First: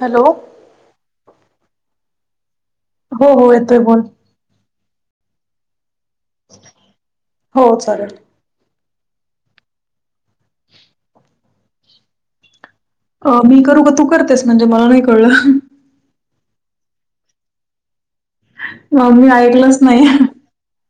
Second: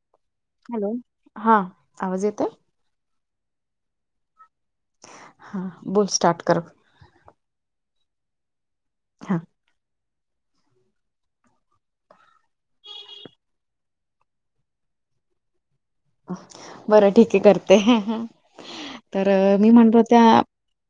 Hello, hello,, हा, आवाज येत. हो हो,, येतोय. बोल. हा, बोल स्टार्ट कर. हो चालेल. हा, अ, मी करू का, तू करतेस, म्हणजे मला नाही कळलं. बरं ठीक य करते,, तर मी ऐकलंच म्हणलो, नाही त्याऽ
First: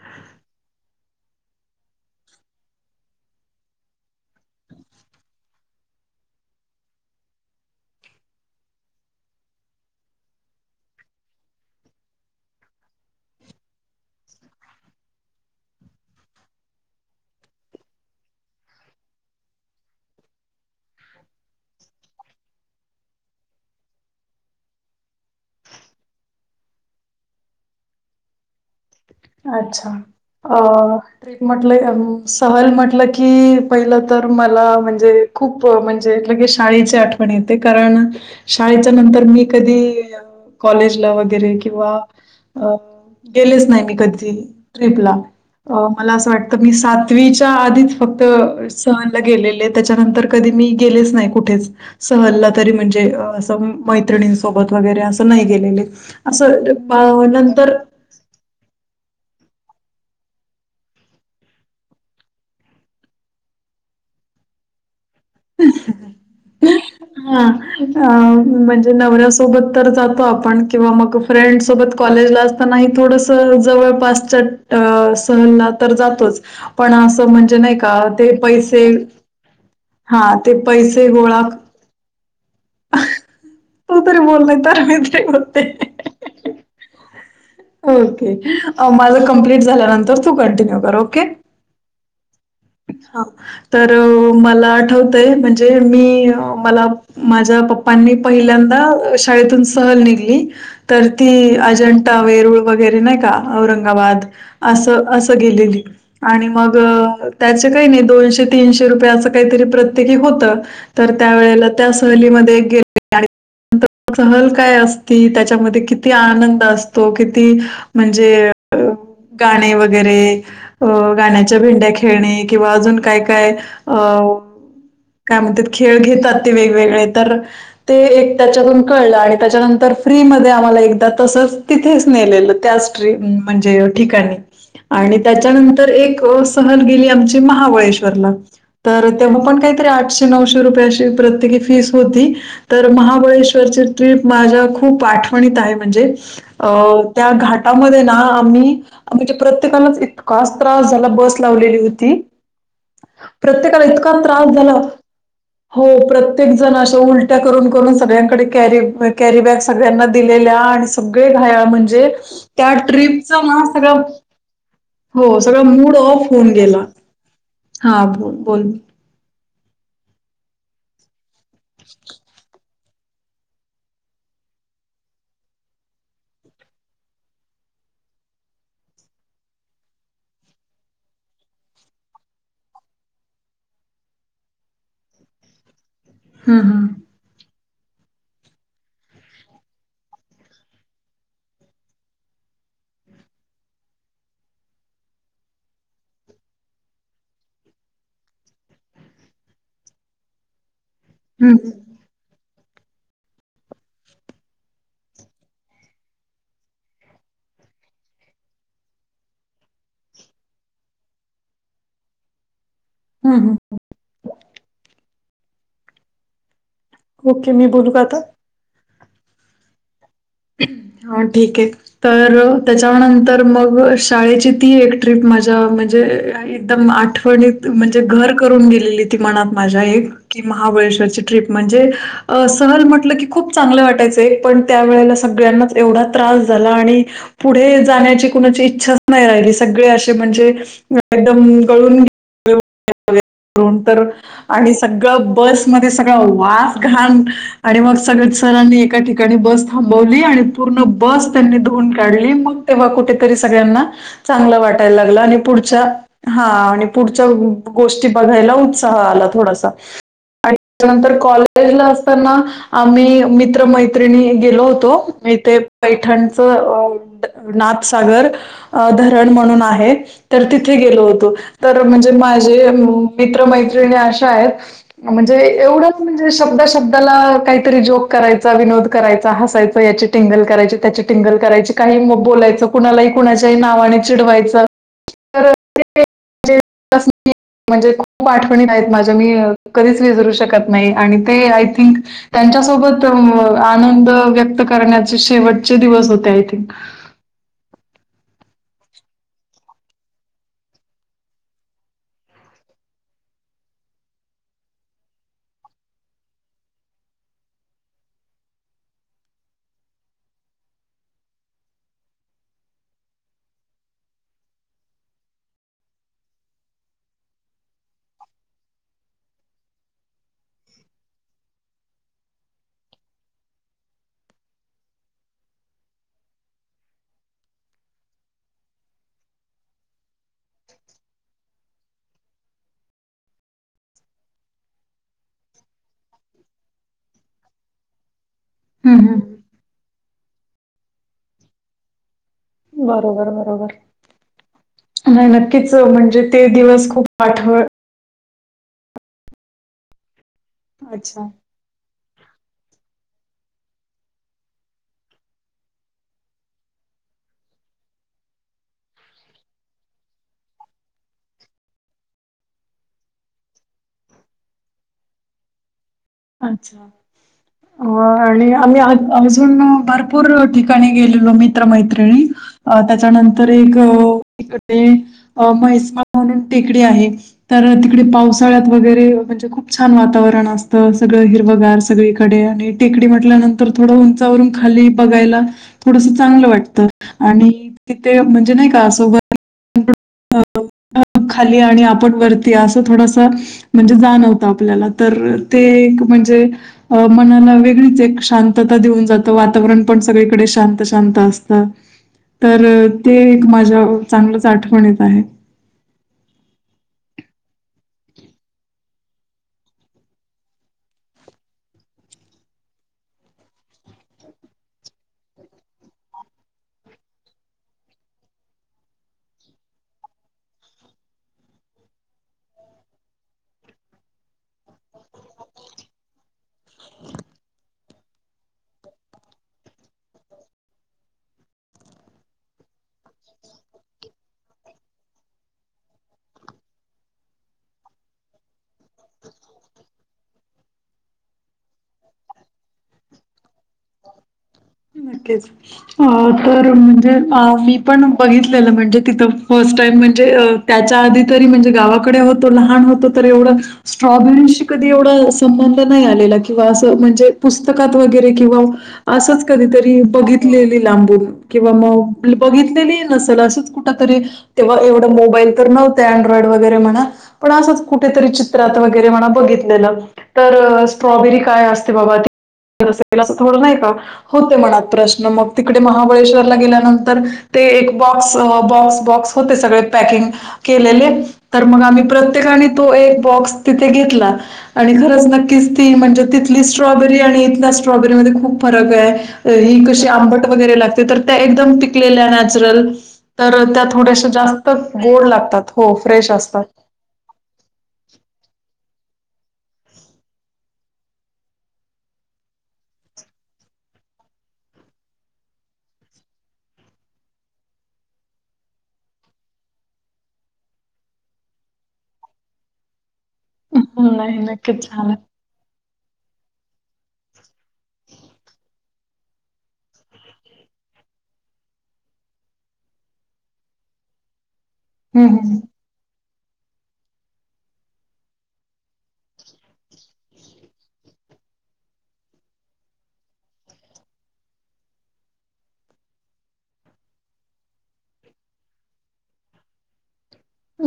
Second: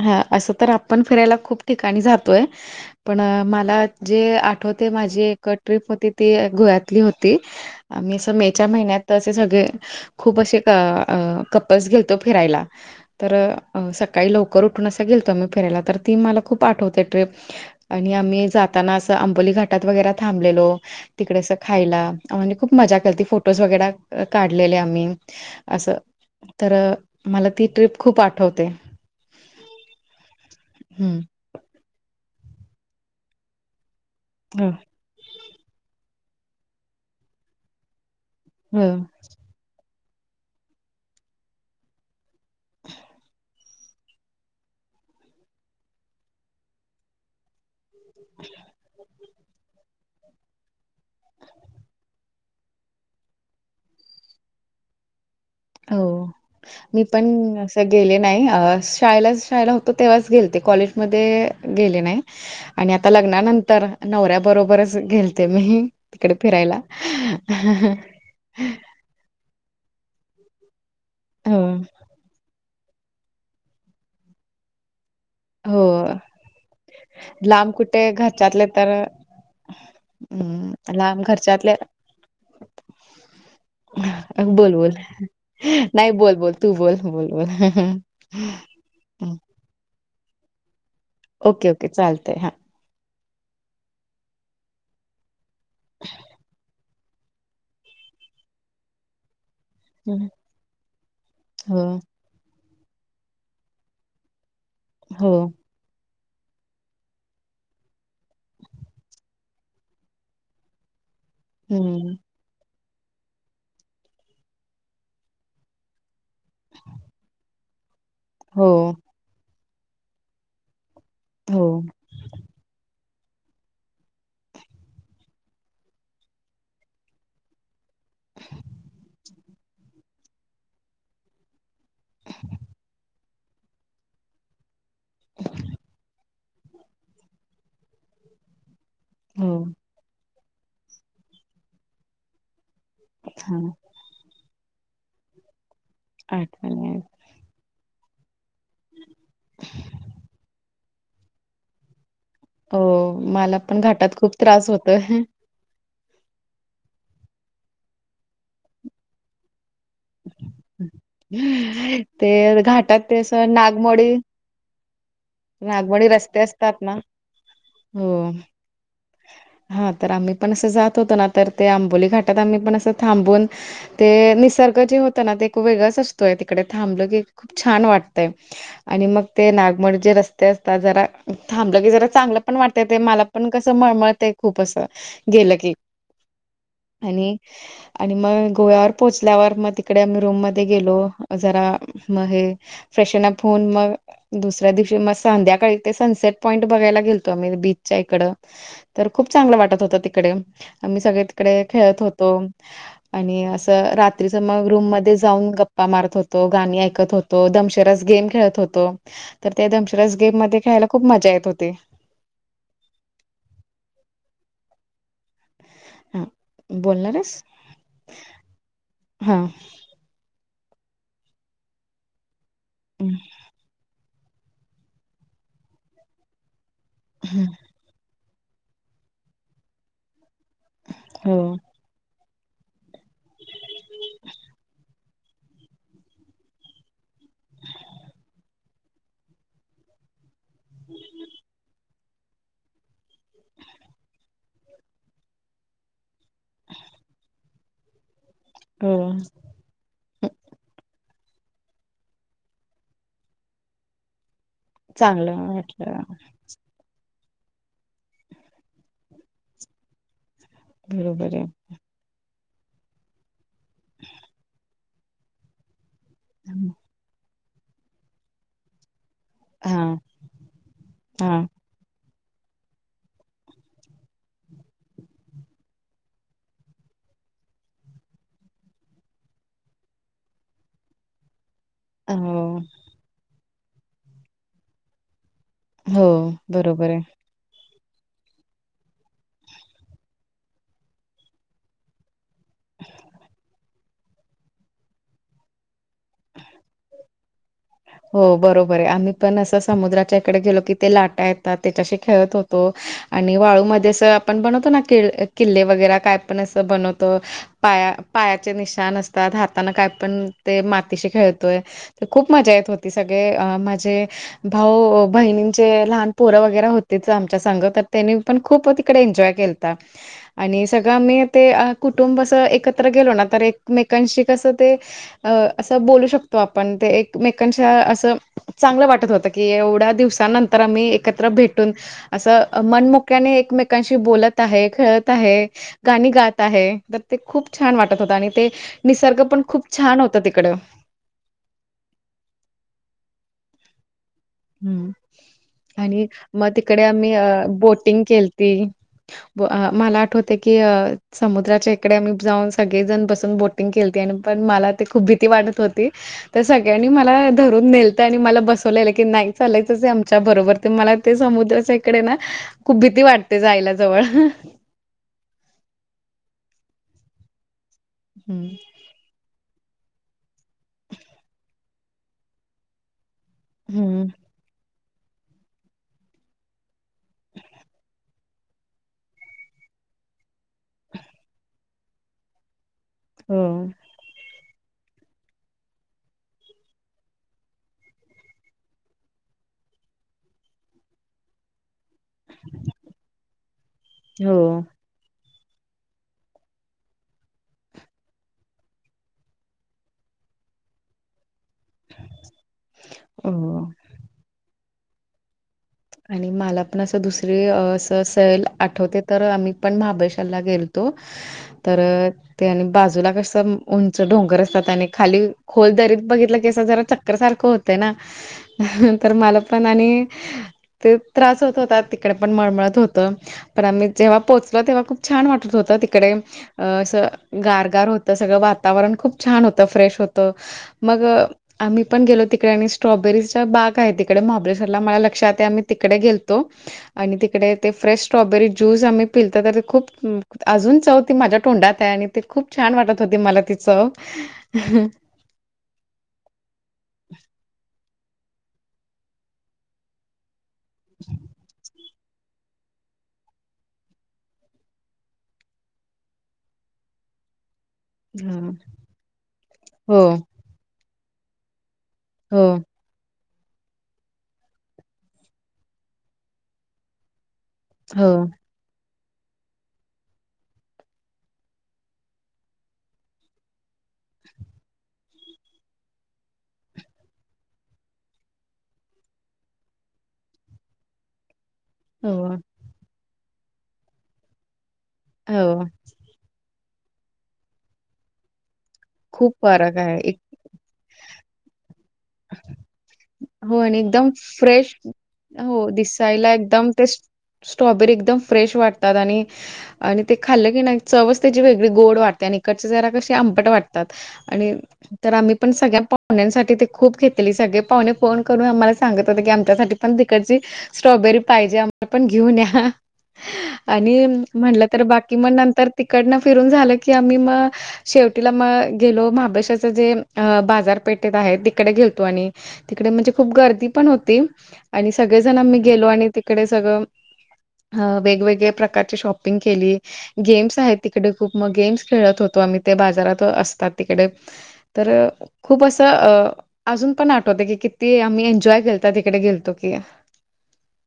हा,, असं तर आपण फिरायला खूप ठिकाणी जातोय. पण,, मला जे आठवतेय, माझी एक ट्र्रीप होती ती गोव्यातली होती. आम्ही असं मे च्या महिन्याते सगळेऽ खूप असे कपल्स गेलतो फिरायला. तर,, सकाळी लवकर उठून असं गेलतो आमी फिरायला,, तर ती मला खूप आठवतेय ट्रिप. आणि आम्ही जाताना, असं अंबोली घाटात वगैरे थांबलेलो. तिकडे असं खायला, म्हजे खूप मजा केलती, फोटोज वगैर काढऽ काडलेले आम्ही,, असं तर मला ती ट्रिप खूप आठवते. अच्छा,, अ हम्म ट्रिप म्हटलं,, सहल म्हटलं कीऽ पहिलं तर मला, ह म्हणजे, खूप, म्हणजे ल की शाळेची आठवण येते कारणऽ शाळेच्या नंतर मी कधी,, कॉलेजला वगैरे किंवाऽ अ गेलेच नाही मी कधी. ट्रीपला मला असं वाटत, मी सातवीच्या आधी फक्त सहल गेलेले त्याच्यानंतर कधी, मी गेलेच नाही कुठेच. सहलला तरी म्हणजे, असं मैत्रिणींसोबत वगैरे असं. नाही गेलेले, हो असं मी पण नंतर. असं गेले नाही, शाळेलाच शाळेला होतो तेव्हाच गेलते, कॉलेजमध्ये गेले नाही. आणि आता लग्नानंतर, नवऱ्या बरोबरच गेलं ते मी, तिकडे फिरायला‌. हा अ, म्हणजे नवऱ्यासोबत तर जातो आपण, किंवा मग फ्रेंड हो सोबत. कॉलेज ला असताना. थोडंसं जवळपासच्या, अ सहलला हो तर जातोच. पण असं म्हणजे लांब नाही का कुठे ते घरच्यातले पैसे, तर हा ते हम्म, पैसे लांब गोळा खर्च्याातल्या. तू तरी नाही बोल तर बोल मी तरी बोलते. नाही. बोल बोल तू बोल बोल बोल. हम्म. ओके माझं कंप्लीट झाल्यानंतर, तू कंटिन्यू कर ओके. ओके ओके, चालतंय हा. हा, तर मला आठवतय म्हणजे मी मला. माझ्या पप्पांनी पहिल्यांदा, शाळेतून स सहल हम्म. निघली. तर ती हो अजंठा वेरूळ वगैरे नाही का औरंगाबाद. असं हो असं गेलेली. आणि मग त्याच काही नाही, दोनशे तीनशे रुपये असं काहीतरी प्रत्येकी होतं. तर त्या वेळेला त्या, हम्म सहलीमध्ये गे सहल काय असती, त्याच्यामध्ये किती आनंद असत. तो किती म्हणजे, हो गाणे वगैरे. अ गाण्याच्या हो भेंड्या खेळणे, किंवा अजून काय काय अं. काय म्हणतात. खेळ घेतात ते वेगवेगळे तर, ते एक त्याच्यातून कळलं, आणि त्याच्यानंतर फ्रीमध्ये आम्हाला एकदा तसंच. तिथेच नेलेलं त्याचं, ट्री म्हणजे ठिकाणी. आणि त्याच्यानंतर, एक सहल गेली आमची महाबळेश्वरला. तर तेव्हा हो पण काहीतरी, आठशे नऊशे रुपयाची प्रत्येकी फीस होती‌. तर हा महाबळेश्वरची ट्रीप माझ्या खूप आठवणीत आहे. म्हणजे, अ आठवणी आहेत. त्या घाटामध्ये ना, आम्ही म्हणजे प्रत्येकालाच इतका, त्रास झाला, बस लावलेली होती. हो मला पण प्रत्येकाला इतका घाटात खूप त्रास झाला. होतो हो प्रत्येक जण अशा उलट्या करून करून सगळ्यांकडे क कॅरी बॅग सगळ्यांना. दिलेल्या आणि सगळे घ म्हणजे, ते त्या घाटात ते ट्रीपच असं मग सगळं, नागमोडी हो सगळा मूड नागमोडी ऑफ रस्ते होऊन असतात गेला. ना हा हो बोल, हा तर आम्ही पण असं जात होतो ना, तर ते आंबोली घाटात आम्ही पण असं थांबून. ते निसर्ग जे होत ना ते एक वेगळांच असतोय, तिकडे थांबलं की खूप छान वाटतंय. आणि मग ते नागमोडी जे रस्ते असतात. जरा थांबलं की जरा चांगलं पण वाटत, ते मला पण कसं मळमळ ते खूप असं गेलं की, हम हम. आणि, आणि मग गोव्यावर पोहोचल्यावर, मग तिकडे आम्ही रूम मध्ये गेलो जरा. मग हे फ्रेशन अप होऊन मग, दुसऱ्या दिवशी मग संध्याकाळी ते सनसेट पॉईंट बघायला गेलतो. आम्ही बीचच्या इकडं, तर खूप चांगलं वाटत होत तिकडे मी सगळे तिकडे हम्म खेळत होतो. आणि असं रात्रीच मग रूम मध्ये जाऊन गप्पा मारत होतो गाणी ऐकत होतो. तो दधमशेरास गेम खेळत होतो तर त्या दमशेरास गेम मध्ये खेळायला खूप मजा येत होते. हा हा ह हा बोलणार ओके मी बोलू का आता हम्म हा ठीक हे तर त्याच्यानंतर मग शाळेची ती एक ट्रीप माझ्या म्हणजे एकदम आठवणीत. म्हणजे घर करून गेलेली ती मनात माझ्या एक की महाबळेश्वरची हो ट्रीप म्हणजे अ सहल म्हटलं की खूप चांगलं वाटायचं एक पण त्या वेळेला सगळ्यांनाच एवढा त्रास झाला आणि पुढे जाण्याची कुणाची इच्छा नाही राहिली सगळे असे म्हणजे एकदम गळूने ून तर [unintelligible] आणि सगळं बसमध्ये सगळं वास घाण आणि मग सगळं सरांनी हो एका ठिकाणी बस. थांबवली आणि पूर्ण बस त्यांनी धुवून काढली मग तेव्हा कुठेतरी सगळ्यांना चांगलं वाटलं. यायला लागला चांगलं आणि पुढच्या वाटलं हा पुढच्या गोष्टी बघायला उत्साह आला थोडासा आणि त्यानंतर बरोबर आहे कॉलेजला असताना आम्ही मित्रमैत्रिणी गेलो होतो. तो इथे पैठणच अ नाथसागर अ धरण म्हणून हा आहे तर तिथे गेलो होतो. हा तर म्हणजे माझे मित्रमैत्रिणी अशा आहेत. म्हणजे एवढंच म्हणजे शब्दा शब्दाला काहीतरी जोक करायचा विनोद करायचा हासायच. याची टिंगल करायची त्याची टिंगल करायची काही हो बोलायचं कुणालाही कुणाच्याही नावाने चिडवायचं. तर ते हो जे बरोबर आहे म्हणजे खूप आठवणीत आहेत माझ्या मी कधीच विसरू शकत नाही आणि ते आय थिंक त्यांच्यासोबत आनंद व्यक्त करण्याचे शेवटचे दिवस होते आय थिंक हो बरोबर हे आम्ही पण असं समुद्राच्या इकडे गेलो की ते लाटा येतात त्याच्याशी खेळत होतो. आणि वाळू मध्ये अस आपण बनवतो ना किल् किल्ले वगैरे काय पण असं बनवत. पाया पायाचे निशान असतात हाताने काय पण ते मातीशी खेळतोय. तर खूप मजा येत होती सगळे अ माझे भाऊ बहिणींचे लहान पोरं वगैरे होतेच आमच्या संग तर त्यांनी पण खूप कडे एनजॉय केलता. आणि सगळं म्ी ते कुटुंब अस एकत्र गेलो ना तर एकमेकांशी कसं ते अ असं बोलू शकतो आपण ते एकमेकांच्या असं. चांगलं वाटत होतं की एवढ्या दिवसाांनंतर आम्ही एकत्र भेटून असं मनमुक्याने एकमेकांशी बोलत आहे खेळत आहे. गाणी गात आहे तर ते खूप छान वाटत होत आणि ते निसर्ग पण खूप छान होता तिकड. बरोबर बरोबर हम्म ह नक्कीच म्हणजे ते दिवस खूप आठव. एक्टिंग केलती व अ मला आठवतंय की अ अच्छा, समुद्रात एक्टिंग. इकडे आम्ही जाऊन सगळेजण बसून बोटिंग केलती आणि पण मला ते खूप भीती वाटत होती. तर सगळ्यांनी मला धरून नेलत आणि मला बसवलेलं. की नाही चालायचच हे आमच्या बरोबर ते मला ते समुद्राच्या इकडे ना खूप भीती वाटते जायला जवळ अह अच्छा मग हं, आणि आम्ही आज अजून भरपूर ठिकाणी गेलेलो मित्रमैत्रिणी अ त्याच्यानंतर तर एक हं. इकडे म्हैसमा म्हणून टेकडी आहे. तर तिकडे पावसाळ्यात वगैरे म्हणजे खूप छान वातावरण असत. तर सगळं हिरवगार सगळीकडे आणि टेकडी हो, म्हटल्यानंतर थोडं उंचावरून खाली बघायला थोडस चांगलं वाटत आणि तिथे म्हणजे नाही का सोबत [unintelligible] खाली आणि आपण वरतीया असं थोडस म्हणजे जाणवतं हो, आपल्याला तर ते एक म्हणजे अ मनाला वेगळीच एक शांतता देऊन जातं वातावरण पण सगळीकडे शांत शांत असतं. तर ते एक हो. माझ्या चांगलंच आठवणीत आहे. आणि मला पण असं दुसरी असं सैल आठवते तर आम्ही पण महाबळेश्वरला गेलतो. तर ते आणि बाजूला कस उंच डोंगर असतात आणि खाली खोल दरीत बघितलं अस जरा चक्कर सारखं होतंय ना अह तर मला पण आणि ते त्रास होत होता तिकडे पण मळमळत होत. तर आम्ही जेव्हा पोहोचलो तेव्हा खूप छान वाटत होत तिकडे अ अस गारगार होत सगळं वातावरण खूप छान होतं फ्रेश होतं. मग आम्ही पण गेलो तिकडे आणि स्ट्रॉबेरीचा बाग आहे तिकडे महाबळेश्वरला मला लक्षात आहे आम् तिकडे गेलतो. आणि तिकडे ते फ्रेश स्ट्रॉबेरी ज्यूस आम्ही पिलतो तर खूप अजून चौ ती माझ्या तोंडात आहे आणि ते खूप छान वाटत होते मला ति चव अह म्हटलेच. हा तर म्हणजे मी पण बघितलेलं म्हणजे तिथं फर्स्ट टाईम म्हणजे अ त्याच्या आधी तरी म्हणजे गावाकडे होतो लहान होत होतो तर एवढं स्ट्रॉबेरीशी कधी एवढ संबंध नाही आलेला किंवा असं म्हणजे पुस्तकात वगैरे हां. किंवा असंच कधीतरी हो बघितलेली लांबून किंवा मग हो बघितलेली नसल असं कुठ तरी तेव्हा एव मोबाईल तर नव्हत अँड्रॉइड वगैरे म्हणा पण असंच हो कुठेतरी चित्र चित्रात वगैरे म्हणा बघितलेलं तर स्ट्रॉबेरी काय असते बाबा असं थोडं नाही का होते मनात प्रश्न मग तिकडे महाबळेश्वरला गेल्यानंतर ते एक बॉक्स बॉक्स बॉक्स होते सगळे पॅकिंग केलेले तर मग आम्ही हो प्रत्येकाने तो एक बॉक्स तिथे घेतला. आणि खरंच हो नक्कीच ती म्हणजे तिथली स्ट्रॉबेरी आणि इथल्या स्ट्रॉबेरीमध्ये खूप फरक हाय. खूप ही फरक आहे. कशी आंबट वगैरे लागते तर त्या एकदम पीकलेल्या नॅचरल हो तर आणि त्या एकदम थोडश जास्त फ्रेश गोड लागतात हो फ्रेश दिसायला असतात. एकदम ते स्ट्रॉबेरी एकदम फ्रेश वाटतात आणि आणि ते खाल्लं की नाही चवच त्याची वेगळी गोड वाटते आणि इकडच्या जरा कशी आंबट वाटतात. आणि तर आम्ही पण सगळ्या पाहूण्यासाठी ते खूप घेतलेली सगळे पाहुणे फोन करून आम्हाला सांगत होते की आमच्यासाठी पण तिकडची स्ट्रॉबेरी पाहिजे आम्हाला पण घेऊन या आहा हा आणि हं, नाही म्हटलं तर नक्कीच छान आहे. बाकी मग नंतर तिकडनं फिरून झालं की आम्ही मग- शेवटीला मग गेलो महाबळेश्वरच जे बाजारपेठेत आहे ते - कडे गेलतो आणि तिकडे म्हणजे खूप गर्दी पण होती. आणि सगळे हम्म जण हम्म आम्ही गेलो आणि- तिकडे सगळं वेगवेगळ्या प्रकारची शॉपिंग केली. गेम्स आहेत तिकडे खूप. मग गेम्स खेळत होतो आम्ही ते बाजारात असतात तिकडे. तर खूप असं अ- अजून पण आठवत की किती आम्ही एन्जॉय केलता तिकडे गेलतो की.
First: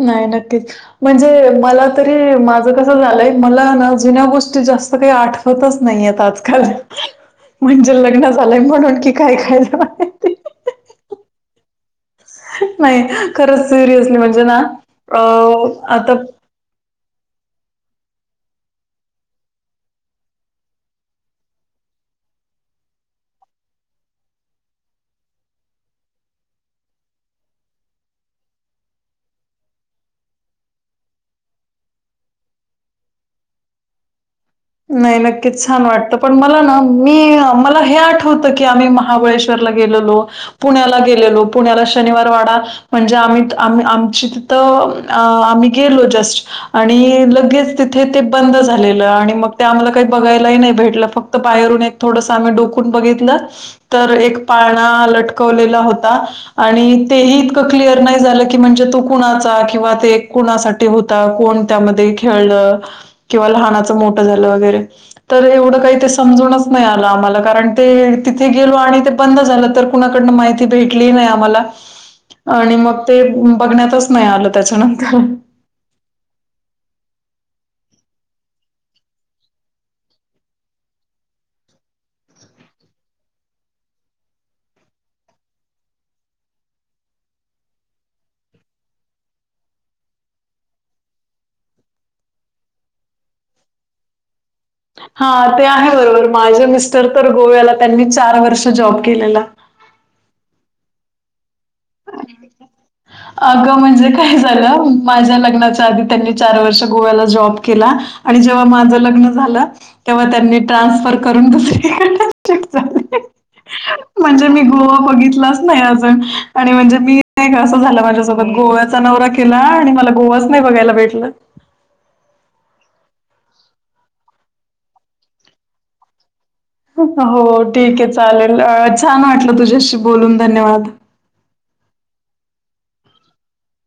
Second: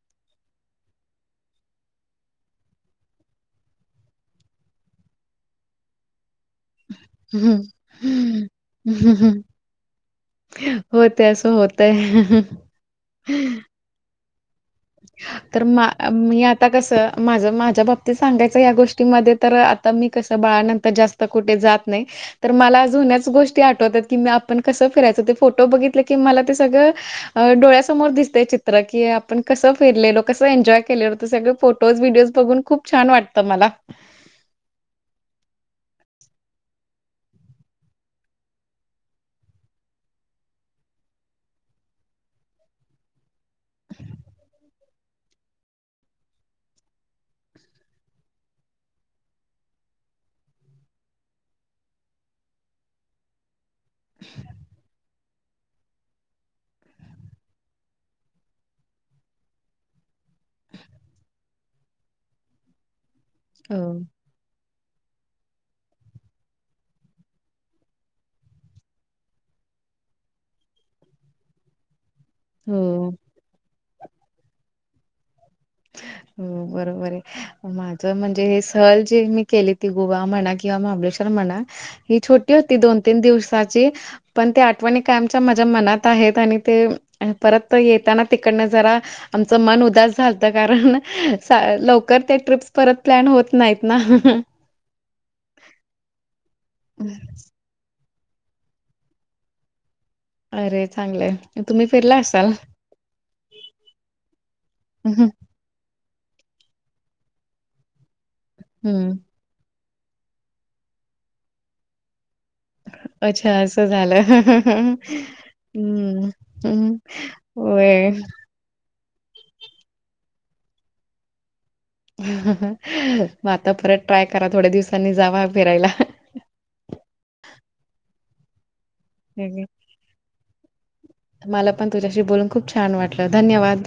नाही. नक्कीच. म्हणजे मला तरी, माझं कसं झालंय? मला ना जुन्या गोष्टी जास्त काही आठ- -वतच नाहीयेत आजकाल. हम्म. म्हणजे लग्न झालंय म्हणून कि काय होत असं होत- नाही. खरंच सिरियसली म्हणजे ना अ तर मा आता- मी आता कसं? माझं माझ्या बाबतीत सांगायचं या गोष्टीमध्ये तर आता मी कसं बाळानंतर जास्त- कुठे जात नाही. तर मला जुन्याच गोष्टी आठवतात, की आपण कसं फिरायचो. ते फोटो बघितले की मला ते सगळं- अ डोळ्यासमोर दिसतय चित्र की आपण- कसं फिरलेलो. कसं एन्जॉय केलेलो त सगळे फोटोज व्हिडिओज बघून खूप छान वाटतं मला. नाही नक्कीच छान वाटत. पण मला ना मी मला हे आठवतं की आम्ही महाबळेश्वर- ला गेलेलो. पुण्याला गेलेलो पुण्याला शनिवार वाडा- म्हणजे आम्ही आम् आमची तिथं आम्ही गेलो जस्ट आणि लगेच- तिथे ते बंद झालेलं आणि मग- तिथे आम्हाला काही बघायलाही नाही भेटलं. फक्त बाहेरून एक थोडंस आम्ही डोकून बघितलं. तर एक पाळणा लटकवलेला होता- आणि तेही इतकं क्लिअर नाही झालं की म्हणजे तो कुणाचा किंवा ते कुणासाठी- त होता? कोण त्यामध्ये खेळलं? किंवा हो लहानाच मोठ झालं वगैरे. तर एवढं काही ते समजूनच नाही आलं आम्हाला. कारण ते तिथे गेलो आणि ते- बंद झालं तर कुणाकडनं माहिती भेटली नाही आम्हाला आणि मग हो. ते बघण्यातच नाही आलं त्याच्यानंतर. हं. बरोबर आहे. माझं म्हणजे हे सहल जे मी केली ती गोवा म्हणा किंवा महाबळेश्वर म्हणा- ही छोटी होती दोन तीन दिवसाची. पण त्या आठवणी कायमच्या माझ्या मनात आहेत. आणि ते- आणि परत येताना तिकडनं जरा, आमचं मन उदास झालं. कारण लवकर ते ट्रिप्स परत प्लॅन होत नाहीत ना? हा. ते आहे बरोबर. माझ्या मिस्टर तर गोव्याला त्यांनी चार वर्ष जॉब केलेला. अरे! चांगलंय. तुम्ही फिरला असाल अगं म्हणजे काय झालं? हम्म. माझ्या लग्नाच्या आधी- त्यांनी चार वर्ष गोव्याला जॉब केला आणि जेव्हा माझं हम्म. लग्न झाल- तेव्हा त्यांनी ट्रान्सफर करून दुसरीक शिफ्ट झाले. अच्छा असं झालं म्हणजे मी गोवा बघितलाच नाही अजून. हम्म. आणि हम्म म्हणजे मी नाही का असं झालं होय माझ्यासोबत गोव्याचा नवरा केला आणि मला गोवाच नाही बघायला भेटल. मग आता परत ट्राय करा. थोड्या दिवसांनी जावा फिरायला. हो ठीक आहे चालेल. छान वाटलं तुझ्याशी बोलून धन्यवाद. मला पण तुझ्याशी बोलून खूप छान वाटलं धन्यवाद.